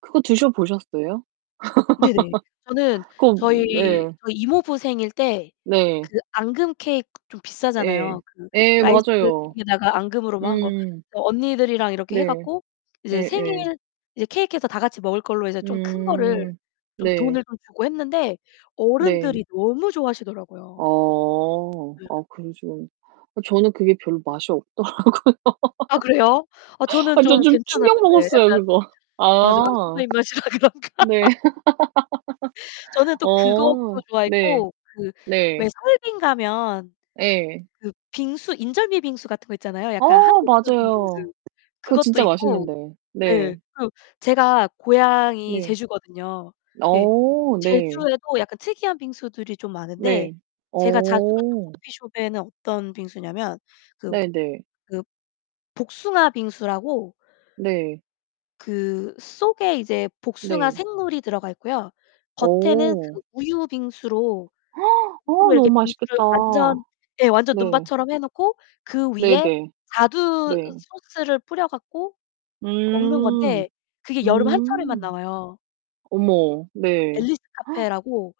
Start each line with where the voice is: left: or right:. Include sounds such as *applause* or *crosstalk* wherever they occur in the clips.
right: 그거 드셔 보셨어요?
left: 네네. 저는
right: *laughs* 그럼
left: 저희
right: 예.
left: 저희 이모부 생일 때
right: 네.
left: 그 앙금 케이크 좀
right: 예.
left: 비싸잖아요. 그
right: 예
left: 라이스
right: 맞아요.
left: 케이크에다가 앙금으로 뭐 한 거
right: 음.
left: 그래서 언니들이랑 이렇게 해
right: 네.
left: 갖고 이제
right: 예예.
left: 생일 이제 케이크해서 다 같이 먹을 걸로 이제 좀 큰 거를
right: 음.
left: 좀
right: 네.
left: 돈을 더 주고 했는데
right: 네.
left: 어른들이 너무 좋아하시더라고요.
right: 어.
left: 예.
right: 아 그러시구나. 저는 그게 별로 맛이 없더라고요.
left: 아 그래요? 어
right: *laughs*
left: 저는
right: 아 저
left: 좀
right: 좀 충격
left: 괜찮았는데
right: 먹었어요,
left: 약간
right: 그거.
left: 아 저 아줌마
right: 아.
left: 입맛이라 그런가?
right: 네.
left: 저는
right: *laughs*
left: 또 그것도
right: 어. 네.
left: 좋아했고 그
right: 네.
left: 왜 설빙 가면
right: 예.
left: 그 빙수 인절미 빙수 같은 거 있잖아요. 약간
right: 어
left: 한국적인
right: 맞아요.
left: 빙수
right: 그거
left: 그것도
right: 진짜
left: 있고
right: 맛있는데
left: 예.
right: 네.
left: 그리고 제가 고향이
right: 네.
left: 제주거든요. 네.
right: 어 네.
left: 제주에도 약간 특이한 빙수들이 좀 많은데
right: 네.
left: 제가 자주 갔던
right: 어.
left: 커피숍에는 어떤 빙수냐면 그
right: 네네.
left: 그 복숭아 빙수라고
right: 네.
left: 그 속에 이제 복숭아
right: 네.
left: 생물이 들어가 있고요. 겉에는
right: 어.
left: 그 우유 빙수로
right: *gasps*
left: *unintelligible*
right: 어 너무
left: 이렇게 빙수를
right: 맛있겠다.
left: 완전 네. 완전
right: 네.
left: 눈밭처럼 해 놓고 그 위에
right: 네네.
left: 자두
right: 네.
left: 소스를 뿌려 갖고 먹는
right: 음.
left: 건데 그게 여름 한철에만
right: 음.
left: 나와요.
right: 어머. 네.
left: 앨리스 카페라고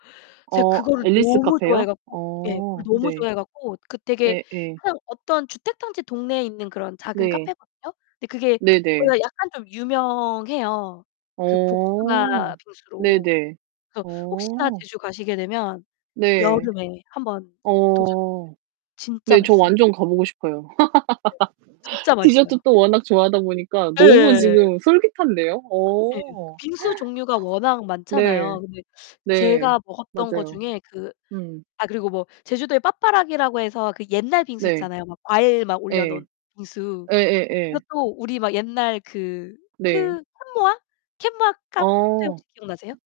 right: *gasps*
left: 제가
right: 어
left: 그거를
right: 앨리스
left: 너무 좋아해
right: 카페요?
left: 갖고 예. 그걸
right: 어
left: 너무
right: 네.
left: 좋아해 갖고 그 되게
right: 예예.
left: 한 어떤 주택 단지 동네에 있는 그런 작은
right: 네.
left: 카페거든요. 근데 그게
right: 네네.
left: 거기가 약간 좀 유명해요, 그
right: 어.
left: 복숭아 빙수로.
right: 네네.
left: 그래서 혹시나
right: 어.
left: 제주 가시게 되면
right: 네.
left: 여름에 1 번 도전해 보세요.
right: 어.
left: 진짜
right: 네 저
left: 맛있어요.
right: 완전 가 보고 싶어요.
left: 네.
right: *laughs*
left: 진짜 맛있어요.
right: 디저트도 워낙 좋아하다 보니까 너무
left: 예예예예.
right: 지금 솔깃한데요.
left: 예.
right: 어.
left: 빙수
right: *gasps*
left: 종류가 워낙
right: 네.
left: 많잖아요. 근데
right: 네.
left: 제가 먹었던 거
right: 맞아요.
left: 중에 그
right: 음.
left: 아 그리고 뭐 제주도에 빠빠라기라고 해서 그 옛날 빙수
right: 네.
left: 있잖아요. 막 과일 막 올려
right: 예.
left: 놓은 빙수.
right: 예예예.
left: 그것도 우리 막 옛날 그
right: 네.
left: 그 캔모아? 캔모아 카페
right: 어.
left: 혹시 기억나세요?